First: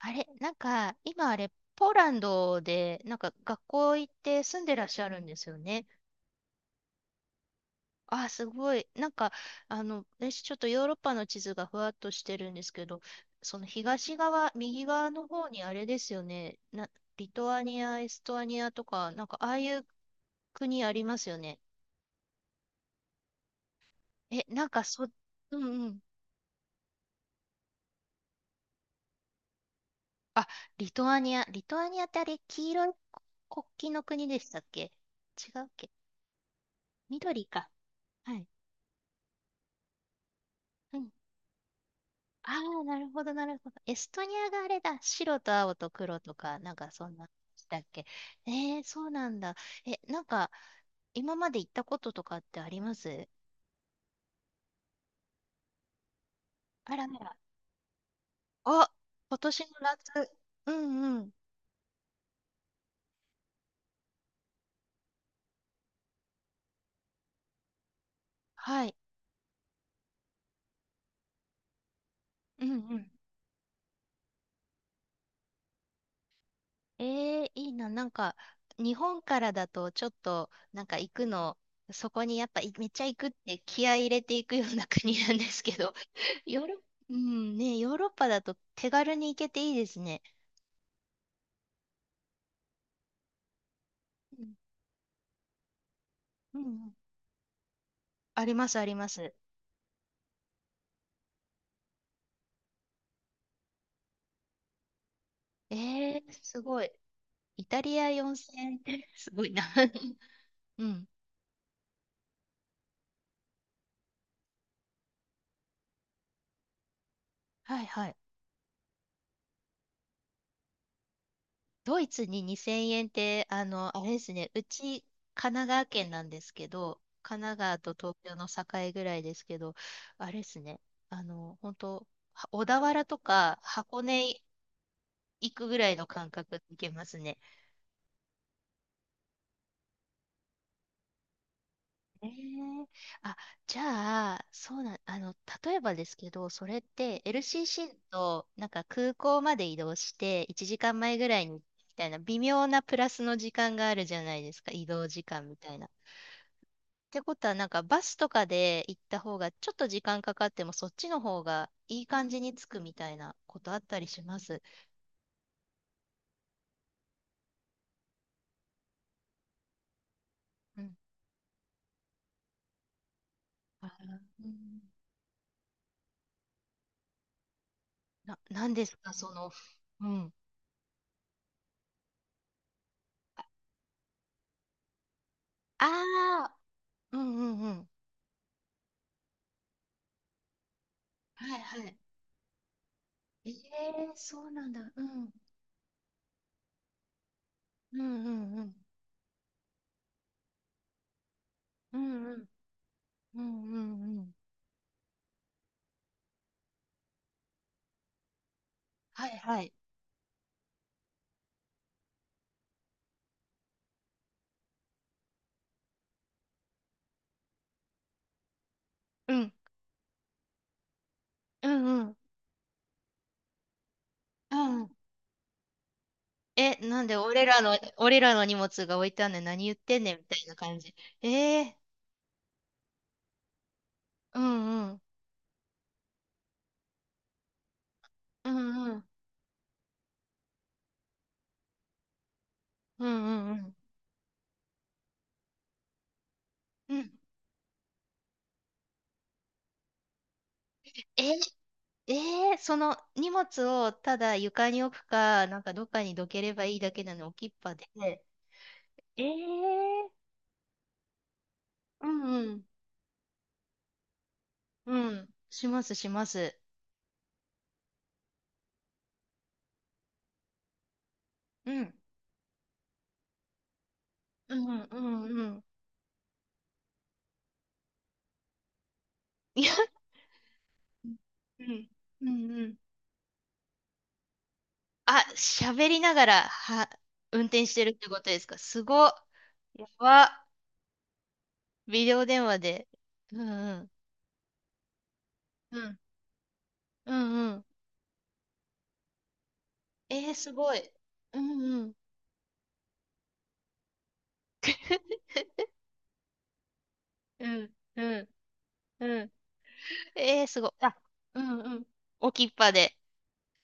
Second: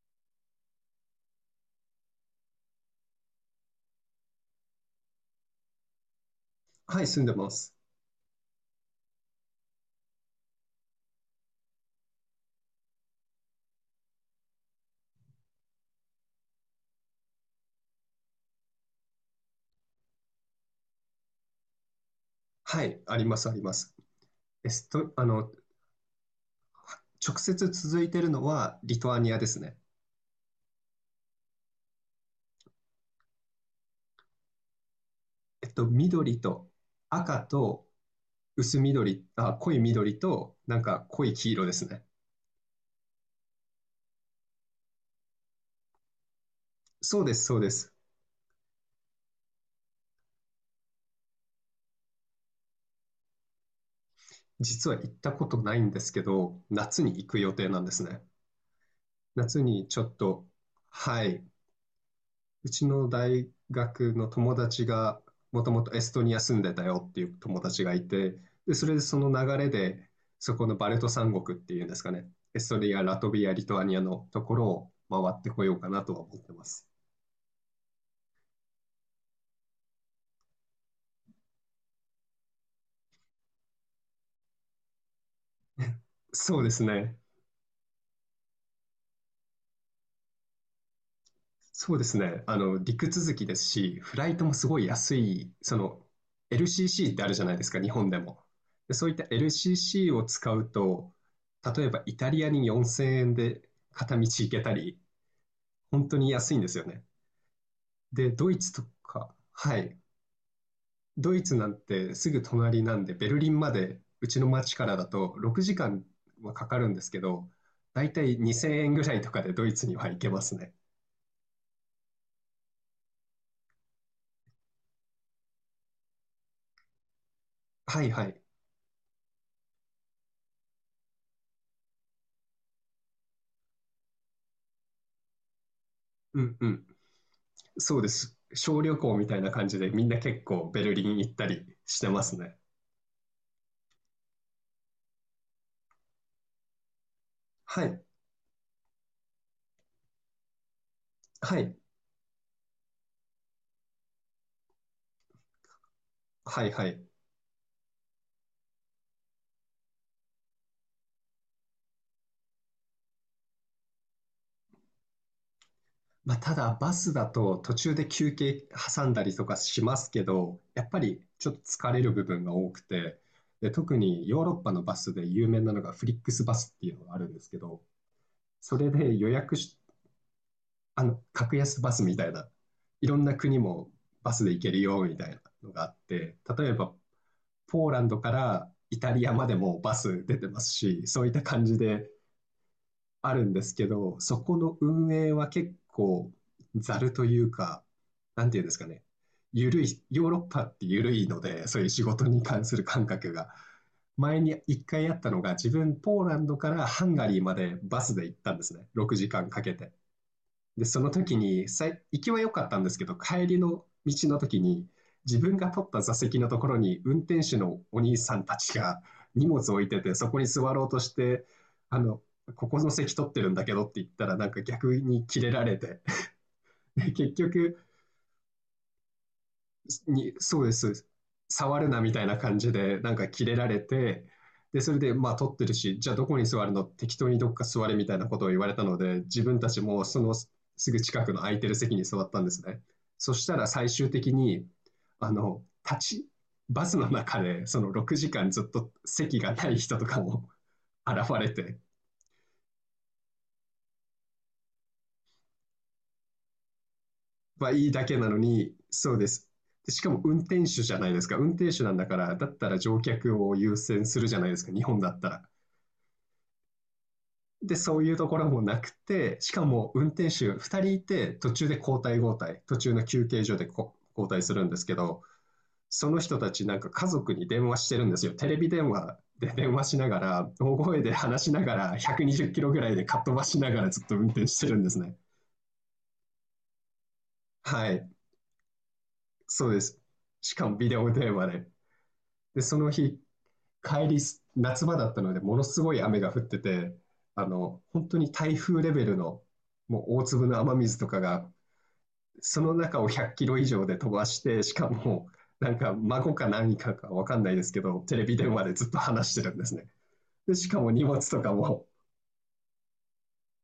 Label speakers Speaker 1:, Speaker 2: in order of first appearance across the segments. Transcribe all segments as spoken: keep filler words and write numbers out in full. Speaker 1: あれ、なんか、今あれ、ポーランドで、なんか学校行って住んでらっしゃるんですよね。
Speaker 2: はい、住んでます。
Speaker 1: あすごい。なんか、あの、私ちょっとヨーロッパの地図がふわっとしてるんですけど、その東側、右側の方にあれですよね。な、リトアニア、エストアニアとか、なんかああいう国ありますよね。
Speaker 2: はい、あります、あります。
Speaker 1: え、な
Speaker 2: エ
Speaker 1: んか
Speaker 2: ス
Speaker 1: そ、
Speaker 2: ト、あの、
Speaker 1: うんうん。
Speaker 2: 直接続いてるのはリトアニアですね。
Speaker 1: あ、リトアニア。リトアニアってあれ、黄色い国旗の国でしたっけ？違う
Speaker 2: え
Speaker 1: っ
Speaker 2: っと、
Speaker 1: け？
Speaker 2: 緑と赤
Speaker 1: 緑か。
Speaker 2: と
Speaker 1: はい。
Speaker 2: 薄緑、あ、濃い緑となん
Speaker 1: う
Speaker 2: か
Speaker 1: ん。
Speaker 2: 濃い黄色ですね。
Speaker 1: ああ、なるほど、なるほど。エストニアがあれだ。白と青と黒とか、なんかそん
Speaker 2: そう
Speaker 1: な、
Speaker 2: です、そうで
Speaker 1: だっ
Speaker 2: す。
Speaker 1: け。えー、そうなんだ。え、なんか、今まで行ったこととかってあります？
Speaker 2: 実は行ったことないんですけど、
Speaker 1: あ
Speaker 2: 夏
Speaker 1: ら
Speaker 2: に
Speaker 1: あ
Speaker 2: 行
Speaker 1: ら。
Speaker 2: く予定なんですね。
Speaker 1: あ、今年
Speaker 2: 夏
Speaker 1: の
Speaker 2: にちょっ
Speaker 1: 夏。
Speaker 2: と、
Speaker 1: うんう
Speaker 2: は
Speaker 1: ん。
Speaker 2: い、うちの大学の友達が、もともとエストニア住んでたよっていう友達がいて、で、
Speaker 1: は
Speaker 2: そ
Speaker 1: い。
Speaker 2: れでその流れで、そこのバルト三国っていうんですかね、エ
Speaker 1: う
Speaker 2: ス
Speaker 1: んう
Speaker 2: トニア、
Speaker 1: ん。
Speaker 2: ラトビア、リトアニアのところを回ってこようかなとは思ってます。
Speaker 1: えー、いいな。なんか、日本からだと、ちょっと、なんか行くの、そこにやっぱ、いめっちゃ行くって気合い入れていくような国なんですけど、
Speaker 2: そ
Speaker 1: ヨ
Speaker 2: う
Speaker 1: ー
Speaker 2: で
Speaker 1: ロッ、
Speaker 2: す
Speaker 1: う
Speaker 2: ね。
Speaker 1: ん、ね、ヨーロッパだと手軽に行けていいですね。
Speaker 2: そうですね。あの、陸続きですし、フライ
Speaker 1: う
Speaker 2: ト
Speaker 1: ん
Speaker 2: もすごい安い、その、
Speaker 1: うんうん。
Speaker 2: エルシーシー ってあるじゃないですか、日本で
Speaker 1: あ
Speaker 2: も。
Speaker 1: ります、あり
Speaker 2: で、
Speaker 1: ま
Speaker 2: そういった
Speaker 1: す。
Speaker 2: エルシーシー を使うと、例えばイタリアによんせんえんで片道行けたり、
Speaker 1: え
Speaker 2: 本当に
Speaker 1: ー、
Speaker 2: 安い
Speaker 1: す
Speaker 2: んです
Speaker 1: ご
Speaker 2: よ
Speaker 1: い。
Speaker 2: ね。
Speaker 1: イタリア
Speaker 2: で、ド
Speaker 1: 4000
Speaker 2: イツと
Speaker 1: 円って す
Speaker 2: か、
Speaker 1: ごいな
Speaker 2: は い。
Speaker 1: うん。
Speaker 2: ドイツなんてすぐ隣なんで、ベルリンまで、うちの町からだとろくじかんはかかるんですけど、
Speaker 1: はい
Speaker 2: だ
Speaker 1: は
Speaker 2: い
Speaker 1: い。
Speaker 2: たいにせんえんぐらいとかでドイツには行けますね。
Speaker 1: ドイツににせんえんって、あの、あれですね。うち、神奈川県なんですけど、神奈川と
Speaker 2: はい
Speaker 1: 東
Speaker 2: は
Speaker 1: 京
Speaker 2: い。
Speaker 1: の境ぐらいですけど、あれですね。あの、本当は小田原とか箱根行くぐらいの感
Speaker 2: うん
Speaker 1: 覚で
Speaker 2: う
Speaker 1: 行
Speaker 2: ん。
Speaker 1: けますね。
Speaker 2: そうです。小旅行みたいな感じで、みんな結構ベルリン行ったりしてま
Speaker 1: え
Speaker 2: すね。
Speaker 1: ー、あ、じゃあ、そうなん、あの、例えばですけど、それって
Speaker 2: は
Speaker 1: エルシーシー
Speaker 2: い。
Speaker 1: となんか空港まで移動していちじかんまえぐらいに
Speaker 2: は
Speaker 1: み
Speaker 2: い。
Speaker 1: たいな微妙なプラスの時間があるじゃないですか、移動時間みたいな。っ
Speaker 2: はいはい。
Speaker 1: てことは、なんかバスとかで行った方がちょっと時間かかってもそっちの方がいい感じに着くみたいなことあったりします？
Speaker 2: まあ、ただバスだと途中で休憩挟んだりとかしますけど、
Speaker 1: う
Speaker 2: やっ
Speaker 1: ん。
Speaker 2: ぱりちょっと疲れる部分が多くて、で、
Speaker 1: あ
Speaker 2: 特にヨ
Speaker 1: ー、
Speaker 2: ー
Speaker 1: う
Speaker 2: ロッパ
Speaker 1: ん、
Speaker 2: のバスで有名なのがフリックスバスっていうのがあるんですけど、
Speaker 1: な、なん
Speaker 2: そ
Speaker 1: で
Speaker 2: れ
Speaker 1: すか、
Speaker 2: で予
Speaker 1: その、
Speaker 2: 約し、
Speaker 1: うん。
Speaker 2: あの、格安バスみたいな、いろんな国もバスで行けるよみたいなのが
Speaker 1: あ
Speaker 2: あって、
Speaker 1: あ、
Speaker 2: 例えば
Speaker 1: うんうんう
Speaker 2: ポ
Speaker 1: ん。
Speaker 2: ーランドからイタリアまでもバス出てますし、そういった
Speaker 1: はい
Speaker 2: 感じ
Speaker 1: はい。
Speaker 2: である
Speaker 1: え
Speaker 2: んですけ
Speaker 1: えー、
Speaker 2: ど、そ
Speaker 1: そう
Speaker 2: こ
Speaker 1: なん
Speaker 2: の
Speaker 1: だ。う
Speaker 2: 運
Speaker 1: ん。
Speaker 2: 営は結構ざるというか、
Speaker 1: うんう
Speaker 2: なん
Speaker 1: ん
Speaker 2: てい
Speaker 1: う
Speaker 2: うんで
Speaker 1: ん。
Speaker 2: すかね、緩い、ヨーロッパって緩いので、そういう
Speaker 1: う
Speaker 2: 仕
Speaker 1: ん
Speaker 2: 事
Speaker 1: う
Speaker 2: に
Speaker 1: ん。
Speaker 2: 関する感覚
Speaker 1: う
Speaker 2: が。
Speaker 1: んうんうん。
Speaker 2: 前に一回あったのが、自分ポーランドからハンガリーまでバスで行ったんですね。6
Speaker 1: はい
Speaker 2: 時間か
Speaker 1: は
Speaker 2: んか
Speaker 1: い。
Speaker 2: けて。で、その時に、さい行きは良かったんですけど、帰りの道の時に、自分が取った座席のところに、運転手のお兄さんたちが
Speaker 1: う
Speaker 2: 荷
Speaker 1: ん。
Speaker 2: 物を置いてて、そこに座ろうとして、
Speaker 1: うん
Speaker 2: あ
Speaker 1: うん。
Speaker 2: の、ここの席取ってるんだけどって言ったら、なん
Speaker 1: う
Speaker 2: か
Speaker 1: ん。
Speaker 2: 逆にキレられて、
Speaker 1: え、なん
Speaker 2: で
Speaker 1: で
Speaker 2: 結
Speaker 1: 俺らの、
Speaker 2: 局、
Speaker 1: 俺らの荷物が置いてあんねん。何言ってんねんみ
Speaker 2: に、
Speaker 1: たいな
Speaker 2: そうで
Speaker 1: 感
Speaker 2: す、そう
Speaker 1: じ。
Speaker 2: です。
Speaker 1: ええ
Speaker 2: 触るなみたいな感じで、なんかキレられて、
Speaker 1: ー、うん
Speaker 2: で、
Speaker 1: う
Speaker 2: それ
Speaker 1: ん。
Speaker 2: で、まあ、取ってるし、じゃあどこに座るの適当にどっか座れみたいなことを
Speaker 1: う
Speaker 2: 言われ
Speaker 1: ん
Speaker 2: た
Speaker 1: う
Speaker 2: の
Speaker 1: ん。
Speaker 2: で、自分たちもそのすぐ近くの空いてる席に座ったんですね。
Speaker 1: うん
Speaker 2: そし
Speaker 1: うんう
Speaker 2: たら
Speaker 1: ん。
Speaker 2: 最終的に、あの、立ち、バス
Speaker 1: う
Speaker 2: の
Speaker 1: ん。
Speaker 2: 中で、そのろくじかんずっと席がない人とかも 現
Speaker 1: え、
Speaker 2: れて、
Speaker 1: えー、その荷物をただ床に置くか、なんかどっかにどければいいだけなの置きっ
Speaker 2: は
Speaker 1: ぱで。
Speaker 2: いいだけなのに、そう
Speaker 1: ええ
Speaker 2: です。でし
Speaker 1: ー、
Speaker 2: かも運転手じゃないですか。運転手なん
Speaker 1: う
Speaker 2: だか
Speaker 1: ん
Speaker 2: ら、だ
Speaker 1: う
Speaker 2: っ
Speaker 1: ん。
Speaker 2: たら乗客を優先するじゃないですか、日
Speaker 1: う
Speaker 2: 本だっ
Speaker 1: ん。
Speaker 2: たら。
Speaker 1: しますします。
Speaker 2: で、そういうところもなくて、しかも運転手ふたりいて、途中
Speaker 1: う
Speaker 2: で
Speaker 1: ん。
Speaker 2: 交代交代、途中の休憩所でこ交代す
Speaker 1: うん
Speaker 2: るん
Speaker 1: う
Speaker 2: です
Speaker 1: ん
Speaker 2: け
Speaker 1: う
Speaker 2: ど、
Speaker 1: んうん。
Speaker 2: その人たちなんか家族に電話してるんですよ。テレビ電話で
Speaker 1: いや、
Speaker 2: 電話しながら、大声で話し
Speaker 1: う
Speaker 2: なが
Speaker 1: ん、
Speaker 2: ら、
Speaker 1: う
Speaker 2: 120キ
Speaker 1: ん、う
Speaker 2: ロ
Speaker 1: ん。
Speaker 2: ぐらいでかっ飛ばしながらずっと運転してるんですね。
Speaker 1: あ、喋りながら、は、運転してる
Speaker 2: は
Speaker 1: って
Speaker 2: い、
Speaker 1: ことですか？すごっ。
Speaker 2: そうで
Speaker 1: や
Speaker 2: す。
Speaker 1: ば。
Speaker 2: しかもビデオ電話で。
Speaker 1: ビデオ電話
Speaker 2: で、そ
Speaker 1: で。
Speaker 2: の日、
Speaker 1: うん、うん。
Speaker 2: 帰り夏場だったので、もの
Speaker 1: う
Speaker 2: すご
Speaker 1: ん、
Speaker 2: い雨が降ってて、
Speaker 1: うん、
Speaker 2: あ
Speaker 1: うん。
Speaker 2: の、本当に台風レベルの、もう大
Speaker 1: えー、
Speaker 2: 粒
Speaker 1: す
Speaker 2: の
Speaker 1: ご
Speaker 2: 雨
Speaker 1: い。
Speaker 2: 水とか
Speaker 1: う
Speaker 2: が、
Speaker 1: ん、うん。
Speaker 2: その中をひゃっキロ以上で飛ばして、しか も、なんか孫か何かかわかん
Speaker 1: う
Speaker 2: ないです
Speaker 1: ん、
Speaker 2: けど、
Speaker 1: う
Speaker 2: テレ
Speaker 1: ん、
Speaker 2: ビ電話でずっと
Speaker 1: うん。
Speaker 2: 話してるんですね。
Speaker 1: えー、
Speaker 2: で、
Speaker 1: すご
Speaker 2: し
Speaker 1: い。
Speaker 2: かも
Speaker 1: あ、
Speaker 2: 荷物と
Speaker 1: う
Speaker 2: か
Speaker 1: ん、う
Speaker 2: も、
Speaker 1: ん。置きっぱで。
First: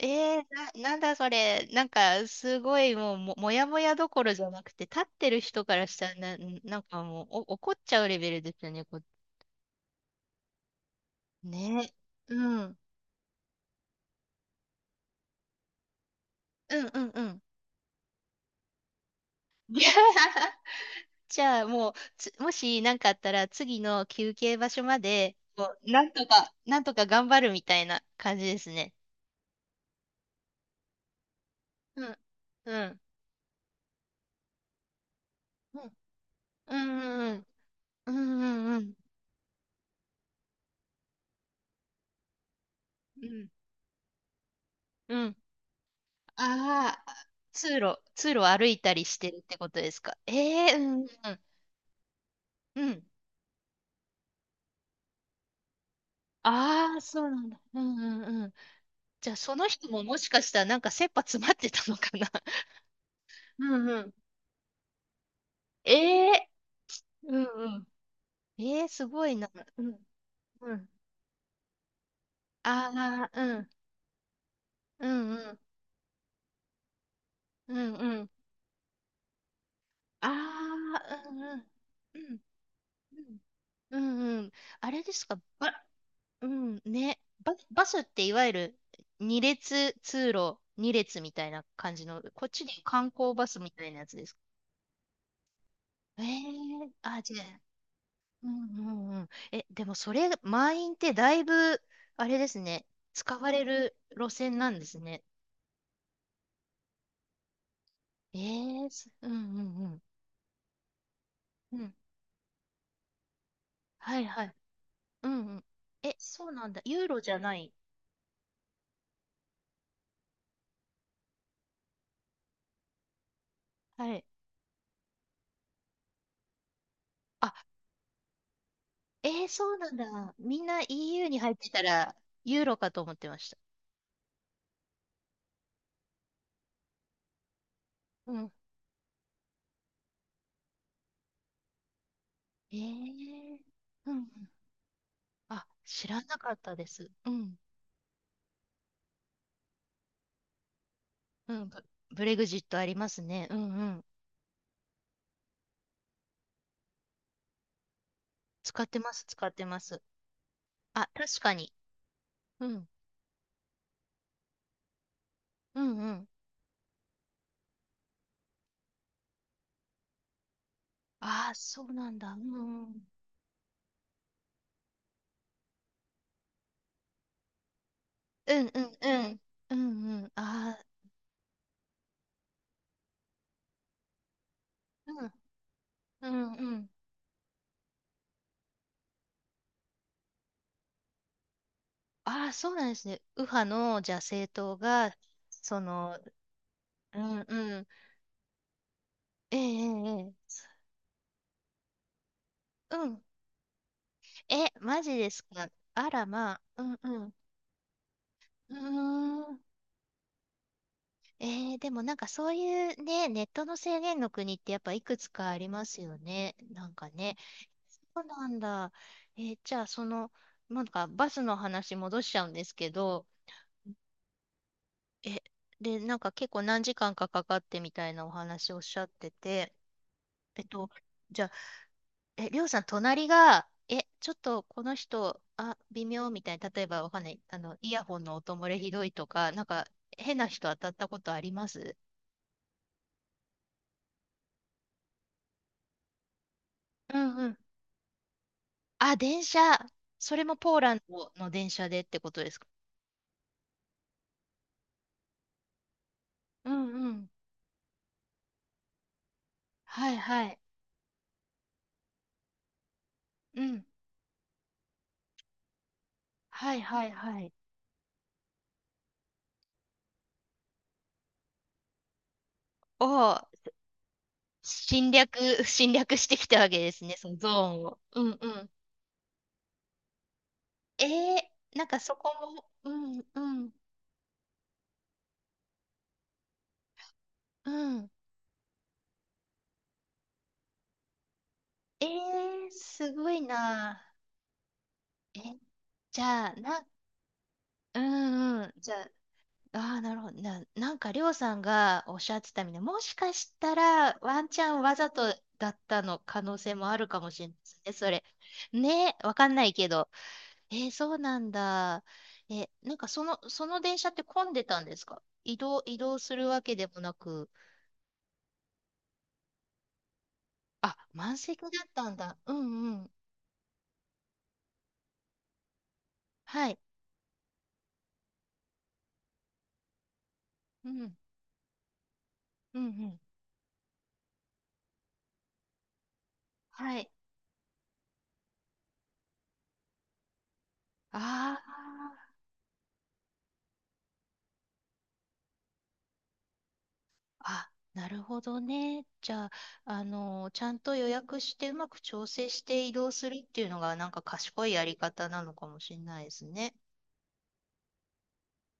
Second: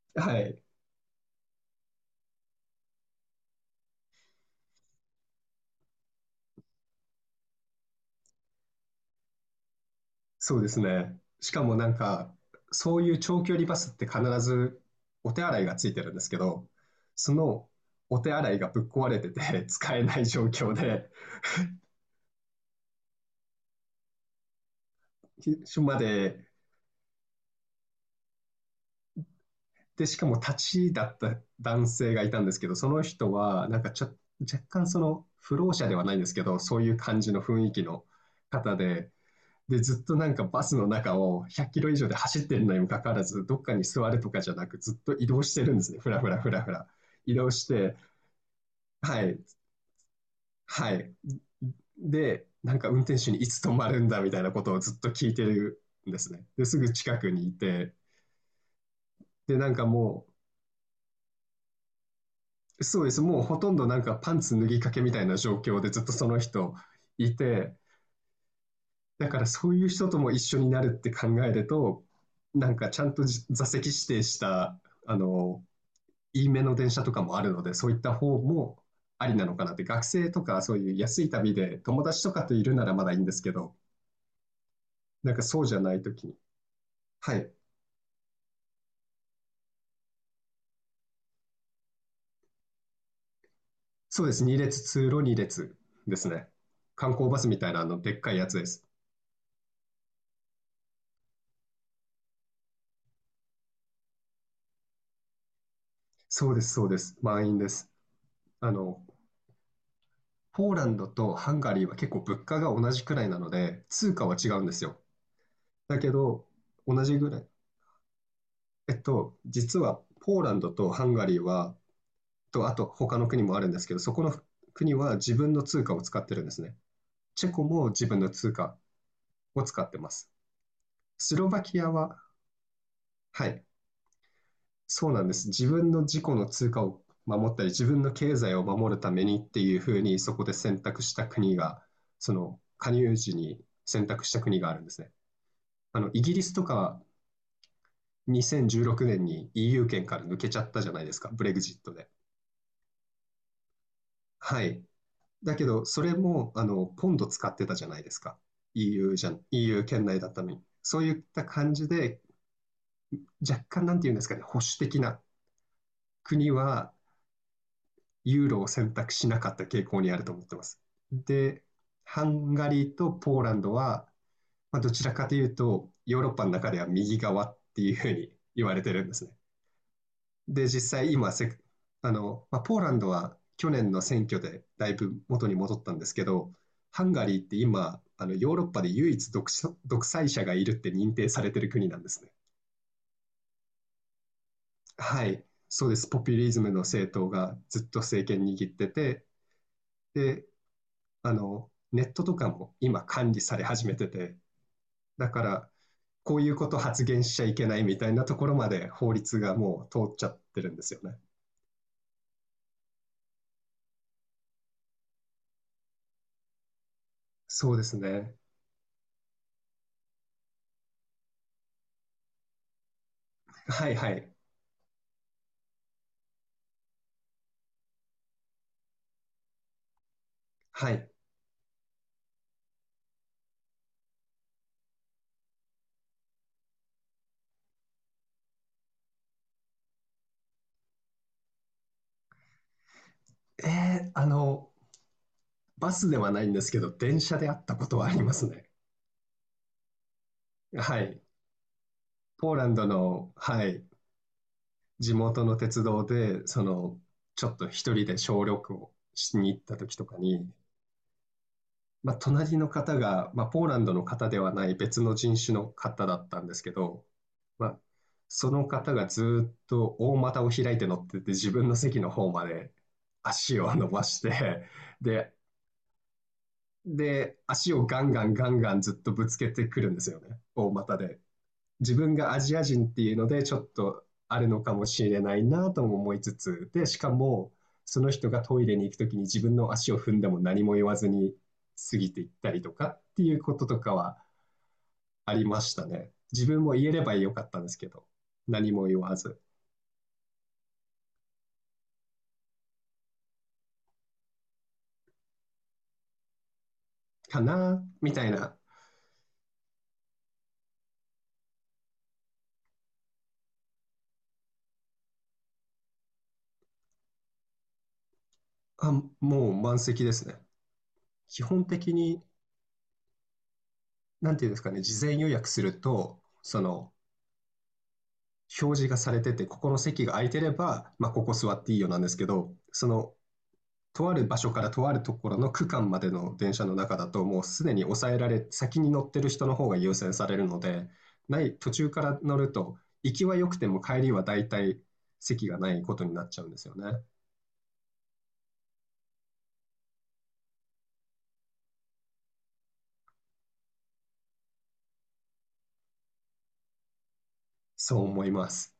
Speaker 1: え
Speaker 2: は
Speaker 1: ー、
Speaker 2: い、
Speaker 1: な、なんだそれ。なんか、すごい、もう、も、もやもやどころじゃなくて、立ってる人からしたらな、なんかもう、お、怒っちゃうレベルですよね、こ、
Speaker 2: そうですね。しかもな
Speaker 1: ね。
Speaker 2: んか、
Speaker 1: うん。
Speaker 2: そういう長距離バスって必ずお手洗いがついてるんですけど、
Speaker 1: うんうんう
Speaker 2: そ
Speaker 1: ん。
Speaker 2: のお手洗いがぶっ壊れてて
Speaker 1: いや、
Speaker 2: 使えない状況で、
Speaker 1: じゃあもう、つもし何かあったら次の休憩場所まで、こ
Speaker 2: 署
Speaker 1: う
Speaker 2: ま
Speaker 1: なんと
Speaker 2: で、
Speaker 1: か、なんとか頑張るみたいな感じですね。
Speaker 2: で、しかも立ちだった男
Speaker 1: う
Speaker 2: 性
Speaker 1: ん。
Speaker 2: がいたんですけど、
Speaker 1: う
Speaker 2: そ
Speaker 1: ん。
Speaker 2: の人は、なんかちょ、若干その、不老
Speaker 1: う
Speaker 2: 者で
Speaker 1: ん。
Speaker 2: はないんですけど、
Speaker 1: う
Speaker 2: そういう感じ
Speaker 1: んう
Speaker 2: の
Speaker 1: ん
Speaker 2: 雰囲気の
Speaker 1: うん。
Speaker 2: 方
Speaker 1: うんうん
Speaker 2: で、で、ずっとなんかバスの中をひゃっキロ以上で走ってるのにもかかわら
Speaker 1: う
Speaker 2: ず、
Speaker 1: ん。
Speaker 2: どっかに座るとかじゃなく、ずっと
Speaker 1: う
Speaker 2: 移
Speaker 1: ん。
Speaker 2: 動してるんですね。ふらふらふらふら。
Speaker 1: ああ、
Speaker 2: 移動し
Speaker 1: 通
Speaker 2: て、
Speaker 1: 路、通路を歩いたりし
Speaker 2: は
Speaker 1: てる
Speaker 2: い、
Speaker 1: ってことですか？ええ、う
Speaker 2: は
Speaker 1: んうん
Speaker 2: い。で、なん
Speaker 1: うん。
Speaker 2: か
Speaker 1: う
Speaker 2: 運
Speaker 1: ん。
Speaker 2: 転手にいつ止まるんだみたいなことをずっと聞いてるんですね。で、すぐ
Speaker 1: ああ、
Speaker 2: 近
Speaker 1: そう
Speaker 2: く
Speaker 1: な
Speaker 2: に
Speaker 1: ん
Speaker 2: い
Speaker 1: だ。う
Speaker 2: て、
Speaker 1: んうんうん。じゃあそ
Speaker 2: で、
Speaker 1: の
Speaker 2: なんか
Speaker 1: 人もも
Speaker 2: も
Speaker 1: し
Speaker 2: う、
Speaker 1: かしたらなんか切羽詰まってたのかな。
Speaker 2: そうです。もうほ
Speaker 1: う
Speaker 2: とんど
Speaker 1: ん
Speaker 2: な
Speaker 1: う
Speaker 2: ん
Speaker 1: ん。
Speaker 2: かパンツ脱ぎかけみたいな状況 でずっとそ
Speaker 1: え
Speaker 2: の
Speaker 1: え
Speaker 2: 人
Speaker 1: ー、
Speaker 2: い
Speaker 1: うん
Speaker 2: て、
Speaker 1: うん。えー、すご
Speaker 2: だ
Speaker 1: い
Speaker 2: から
Speaker 1: な。
Speaker 2: そう
Speaker 1: う
Speaker 2: いう
Speaker 1: ん、
Speaker 2: 人とも一緒に
Speaker 1: う
Speaker 2: な
Speaker 1: ん。
Speaker 2: るって考えると、なんかちゃんと
Speaker 1: ああ、
Speaker 2: じ
Speaker 1: う
Speaker 2: 座
Speaker 1: ん、
Speaker 2: 席指定した、
Speaker 1: う
Speaker 2: あ
Speaker 1: ん、うん、
Speaker 2: の、いいめの電車とかもあるので、
Speaker 1: う
Speaker 2: そう
Speaker 1: ん、
Speaker 2: いった
Speaker 1: うん。
Speaker 2: 方もありなのかなって、学
Speaker 1: あ
Speaker 2: 生とかそういう安
Speaker 1: あ、
Speaker 2: い
Speaker 1: う
Speaker 2: 旅
Speaker 1: ん、
Speaker 2: で友
Speaker 1: う
Speaker 2: 達と
Speaker 1: ん、
Speaker 2: かといるならまだい
Speaker 1: う
Speaker 2: いんで
Speaker 1: ん、
Speaker 2: すけど、
Speaker 1: うん、うん。あれです
Speaker 2: なん
Speaker 1: か、
Speaker 2: かそうじゃ
Speaker 1: ば、
Speaker 2: ない時に。
Speaker 1: うん、ね。
Speaker 2: はい。
Speaker 1: バ、バスっていわゆる二列通路、二列みたいな感じの、こっちで観光バスみたいなやつ
Speaker 2: そ
Speaker 1: で
Speaker 2: うで
Speaker 1: すか？
Speaker 2: す。にれつ列、通路にれつ列で
Speaker 1: え
Speaker 2: すね。
Speaker 1: ー、
Speaker 2: 観
Speaker 1: あ、
Speaker 2: 光バ
Speaker 1: じゃ
Speaker 2: スみ
Speaker 1: あ、
Speaker 2: たいなあの、でっかい
Speaker 1: う
Speaker 2: やつで
Speaker 1: ん、
Speaker 2: す。
Speaker 1: うん、うん。え、でもそれ、満員ってだいぶ、あれですね、使われる路線なんですね。
Speaker 2: そうです、そうです。満員です。
Speaker 1: え
Speaker 2: あ
Speaker 1: ー、
Speaker 2: の、
Speaker 1: すうん、うん、
Speaker 2: ポーランドとハンガ
Speaker 1: う
Speaker 2: リー
Speaker 1: ん。
Speaker 2: は結構物価が同じくらいなので、通
Speaker 1: はい
Speaker 2: 貨は
Speaker 1: は
Speaker 2: 違
Speaker 1: い。
Speaker 2: うんですよ。
Speaker 1: うんうん。
Speaker 2: だけ
Speaker 1: え、
Speaker 2: ど、
Speaker 1: そうなんだ。
Speaker 2: 同
Speaker 1: ユー
Speaker 2: じ
Speaker 1: ロ
Speaker 2: ぐ
Speaker 1: じゃ
Speaker 2: らい。
Speaker 1: ない？
Speaker 2: えっと、実はポーランドとハンガリーは、と、あと他の国もあるんですけど、そ
Speaker 1: は
Speaker 2: こ
Speaker 1: い。
Speaker 2: の国は自分の通貨を使ってるんですね。チェ
Speaker 1: あ、
Speaker 2: コも自分の通貨
Speaker 1: えー、
Speaker 2: を
Speaker 1: そう
Speaker 2: 使っ
Speaker 1: なん
Speaker 2: てます。
Speaker 1: だ。みんな イーユー
Speaker 2: ス
Speaker 1: に
Speaker 2: ロ
Speaker 1: 入っ
Speaker 2: バ
Speaker 1: て
Speaker 2: キ
Speaker 1: た
Speaker 2: ア
Speaker 1: ら、
Speaker 2: は、
Speaker 1: ユーロかと思ってま
Speaker 2: は
Speaker 1: した。
Speaker 2: い、そうなんです。自分の自己の通貨を守ったり、自分の
Speaker 1: う
Speaker 2: 経
Speaker 1: ん。
Speaker 2: 済を守るためにっていうふうに、そこで選択した国が、その
Speaker 1: え
Speaker 2: 加入時
Speaker 1: ー、
Speaker 2: に選
Speaker 1: うんう
Speaker 2: 択
Speaker 1: ん。
Speaker 2: した国があるんですね。
Speaker 1: あ、
Speaker 2: あ
Speaker 1: 知
Speaker 2: の、
Speaker 1: ら
Speaker 2: イギ
Speaker 1: な
Speaker 2: リ
Speaker 1: か
Speaker 2: ス
Speaker 1: っ
Speaker 2: と
Speaker 1: たで
Speaker 2: か
Speaker 1: す。うん。
Speaker 2: にせんじゅうろくねんに イーユー 圏から抜けちゃったじゃないですか、ブレ
Speaker 1: う
Speaker 2: グ
Speaker 1: ん。
Speaker 2: ジッ
Speaker 1: ブ、
Speaker 2: トで。
Speaker 1: ブレグジットありますね。うんうん。
Speaker 2: はい。だけど、それも、あの、ポンド使ってたじゃないですか。
Speaker 1: 使ってま
Speaker 2: イーユー
Speaker 1: す、
Speaker 2: じゃん、
Speaker 1: 使ってま
Speaker 2: イーユー
Speaker 1: す。
Speaker 2: 圏内だったのに。そう
Speaker 1: あ、
Speaker 2: いっ
Speaker 1: 確
Speaker 2: た
Speaker 1: かに。
Speaker 2: 感じで、
Speaker 1: うん。
Speaker 2: 若干なんていうんですかね、保守的な
Speaker 1: うんうん。
Speaker 2: 国はユーロを選択しなかった傾向にあると思ってます。
Speaker 1: ああ、
Speaker 2: で、
Speaker 1: そうなん
Speaker 2: ハ
Speaker 1: だ。う
Speaker 2: ンガ
Speaker 1: んう
Speaker 2: リー
Speaker 1: ん。
Speaker 2: とポーランドは、まあ、どちらかというと、ヨーロッパの中では右側っていうふうに
Speaker 1: う
Speaker 2: 言
Speaker 1: ん
Speaker 2: わ
Speaker 1: う
Speaker 2: れて
Speaker 1: ん
Speaker 2: るん
Speaker 1: う
Speaker 2: ですね。
Speaker 1: ん。うんうん。
Speaker 2: で、
Speaker 1: ああ、
Speaker 2: 実際今せ、あの、まあ、ポーランドは去年の選挙でだいぶ
Speaker 1: うん。
Speaker 2: 元に戻ったんですけ
Speaker 1: う
Speaker 2: ど、
Speaker 1: んうん。
Speaker 2: ハンガリーって今、あのヨーロッパで唯一独所独裁者がいるって認定されてる国なんですね。
Speaker 1: ああ、そうなんですね。右派の、じゃあ政党が、
Speaker 2: はい、
Speaker 1: そ
Speaker 2: そうです。
Speaker 1: の、
Speaker 2: ポピュリズムの政
Speaker 1: う
Speaker 2: 党
Speaker 1: ん
Speaker 2: が
Speaker 1: う
Speaker 2: ず
Speaker 1: ん。
Speaker 2: っと政権握ってて、
Speaker 1: えええええ
Speaker 2: で、
Speaker 1: え、
Speaker 2: あの、ネットとかも今
Speaker 1: うん。
Speaker 2: 管理され始めてて、
Speaker 1: え、マジ
Speaker 2: だ
Speaker 1: で
Speaker 2: か
Speaker 1: すか？
Speaker 2: ら、
Speaker 1: あら、
Speaker 2: こういう
Speaker 1: ま
Speaker 2: こと
Speaker 1: あ、うん
Speaker 2: 発
Speaker 1: う
Speaker 2: 言
Speaker 1: ん。
Speaker 2: しちゃいけないみたいなところま
Speaker 1: うー
Speaker 2: で法律が
Speaker 1: ん。
Speaker 2: もう通っちゃってるんですよね。
Speaker 1: えー、でもなんかそういうね、ネットの制限の国ってやっぱいくつかありますよね。なんかね。
Speaker 2: そうです
Speaker 1: そう
Speaker 2: ね。
Speaker 1: なんだ。えー、じゃあその、なんかバスの話戻しちゃうんですけど、
Speaker 2: はいはい。
Speaker 1: え、で、なんか結構何時間かかかってみたいなお話おっしゃってて、えっと、
Speaker 2: はい。
Speaker 1: じゃえ、りょうさん、隣が、え、ちょっとこの人、あ、微妙みたいな、例えばわかんない、あの、イヤホンの音漏れひどいとか、なんか、変な人当たったことあります？
Speaker 2: えー、あの、バスではないんですけど、
Speaker 1: う
Speaker 2: 電
Speaker 1: ん
Speaker 2: 車
Speaker 1: う
Speaker 2: で会
Speaker 1: ん。
Speaker 2: ったことはありますね。
Speaker 1: あ、電車。それもポーラ
Speaker 2: は
Speaker 1: ン
Speaker 2: い。
Speaker 1: ドの電車でってことで
Speaker 2: ポー
Speaker 1: すか？
Speaker 2: ランドの、はい、地元の鉄道で、そ
Speaker 1: う
Speaker 2: の、
Speaker 1: んうん。
Speaker 2: ちょっと一人で小旅行しに行った時と
Speaker 1: はい
Speaker 2: か
Speaker 1: は
Speaker 2: に、
Speaker 1: い。
Speaker 2: まあ、隣の方が、まあ、
Speaker 1: う
Speaker 2: ポーラ
Speaker 1: ん。
Speaker 2: ンドの方ではない別の人種の方だったんですけ
Speaker 1: はいは
Speaker 2: ど、
Speaker 1: いはい。
Speaker 2: まあ、その方がずーっと大股を開いて乗ってて、自分の席の方まで
Speaker 1: を
Speaker 2: 足を伸ばして、
Speaker 1: 侵略、
Speaker 2: で、
Speaker 1: 侵略してきたわけですね、その
Speaker 2: で、
Speaker 1: ゾー
Speaker 2: 足
Speaker 1: ン
Speaker 2: を
Speaker 1: を。
Speaker 2: ガン
Speaker 1: う
Speaker 2: ガン
Speaker 1: んう
Speaker 2: ガン
Speaker 1: ん。
Speaker 2: ガンずっとぶつけてくるんですよね。大股
Speaker 1: え
Speaker 2: で。
Speaker 1: ー、なん
Speaker 2: 自
Speaker 1: か
Speaker 2: 分
Speaker 1: そこ
Speaker 2: がアジア
Speaker 1: も、
Speaker 2: 人
Speaker 1: う
Speaker 2: っていう
Speaker 1: ん、
Speaker 2: の
Speaker 1: う
Speaker 2: で、ちょっ
Speaker 1: ん、
Speaker 2: とあるのかもしれないなとも思いつつ、で、しかも、
Speaker 1: う
Speaker 2: そ
Speaker 1: ん。
Speaker 2: の人がトイレに行くときに自分の足を踏んでも何も言わずに過
Speaker 1: え
Speaker 2: ぎていったり
Speaker 1: ー、
Speaker 2: とかっ
Speaker 1: す
Speaker 2: て
Speaker 1: ご
Speaker 2: い
Speaker 1: い
Speaker 2: うこととか
Speaker 1: な。
Speaker 2: はあ
Speaker 1: え、
Speaker 2: りましたね。
Speaker 1: じゃ
Speaker 2: 自
Speaker 1: あ、
Speaker 2: 分も
Speaker 1: な、
Speaker 2: 言えればよかったんですけ
Speaker 1: う
Speaker 2: ど、
Speaker 1: んうん。
Speaker 2: 何も
Speaker 1: じゃ
Speaker 2: 言
Speaker 1: あ、
Speaker 2: わず。
Speaker 1: ああ、なるほど。な、なんか、りょうさんがおっしゃってたみたいな、もしかしたら、ワンチャンわざとだったの可能性もあるかも
Speaker 2: か
Speaker 1: しれないです
Speaker 2: な
Speaker 1: ね、そ
Speaker 2: み
Speaker 1: れ。
Speaker 2: たいな。
Speaker 1: ね、わかんないけど。えー、そうなんだ。え、なんか、その、その電車って混んでたんですか？移動、移動するわけでもなく。
Speaker 2: あ、もう満席ですね。
Speaker 1: あ、満
Speaker 2: 基
Speaker 1: 席
Speaker 2: 本
Speaker 1: だっ
Speaker 2: 的
Speaker 1: たん
Speaker 2: に、
Speaker 1: だ。うんうん。
Speaker 2: なんていうんですかね、事前予約すると、そ
Speaker 1: はい。
Speaker 2: の、表示がされてて、ここの席が空いてれ
Speaker 1: う
Speaker 2: ば、ま
Speaker 1: ん。
Speaker 2: あ、ここ座っていいよなんですけど、
Speaker 1: うん
Speaker 2: そ
Speaker 1: う
Speaker 2: の、
Speaker 1: ん。
Speaker 2: とある場所からとあるところの区間までの電車の中
Speaker 1: は
Speaker 2: だ
Speaker 1: い。
Speaker 2: と、もうすでに抑えられ、先に乗ってる人の方が優先されるので、ない、
Speaker 1: あ
Speaker 2: 途中から
Speaker 1: あ。
Speaker 2: 乗ると、行きは良くても帰りは大体席がないことになっちゃうんですよね。
Speaker 1: あ、なるほどね。じゃあ、あの、ちゃんと予約してうまく調整して移動するっていうのがなんか賢いやり方なのかもしれないですね。
Speaker 2: そう思います。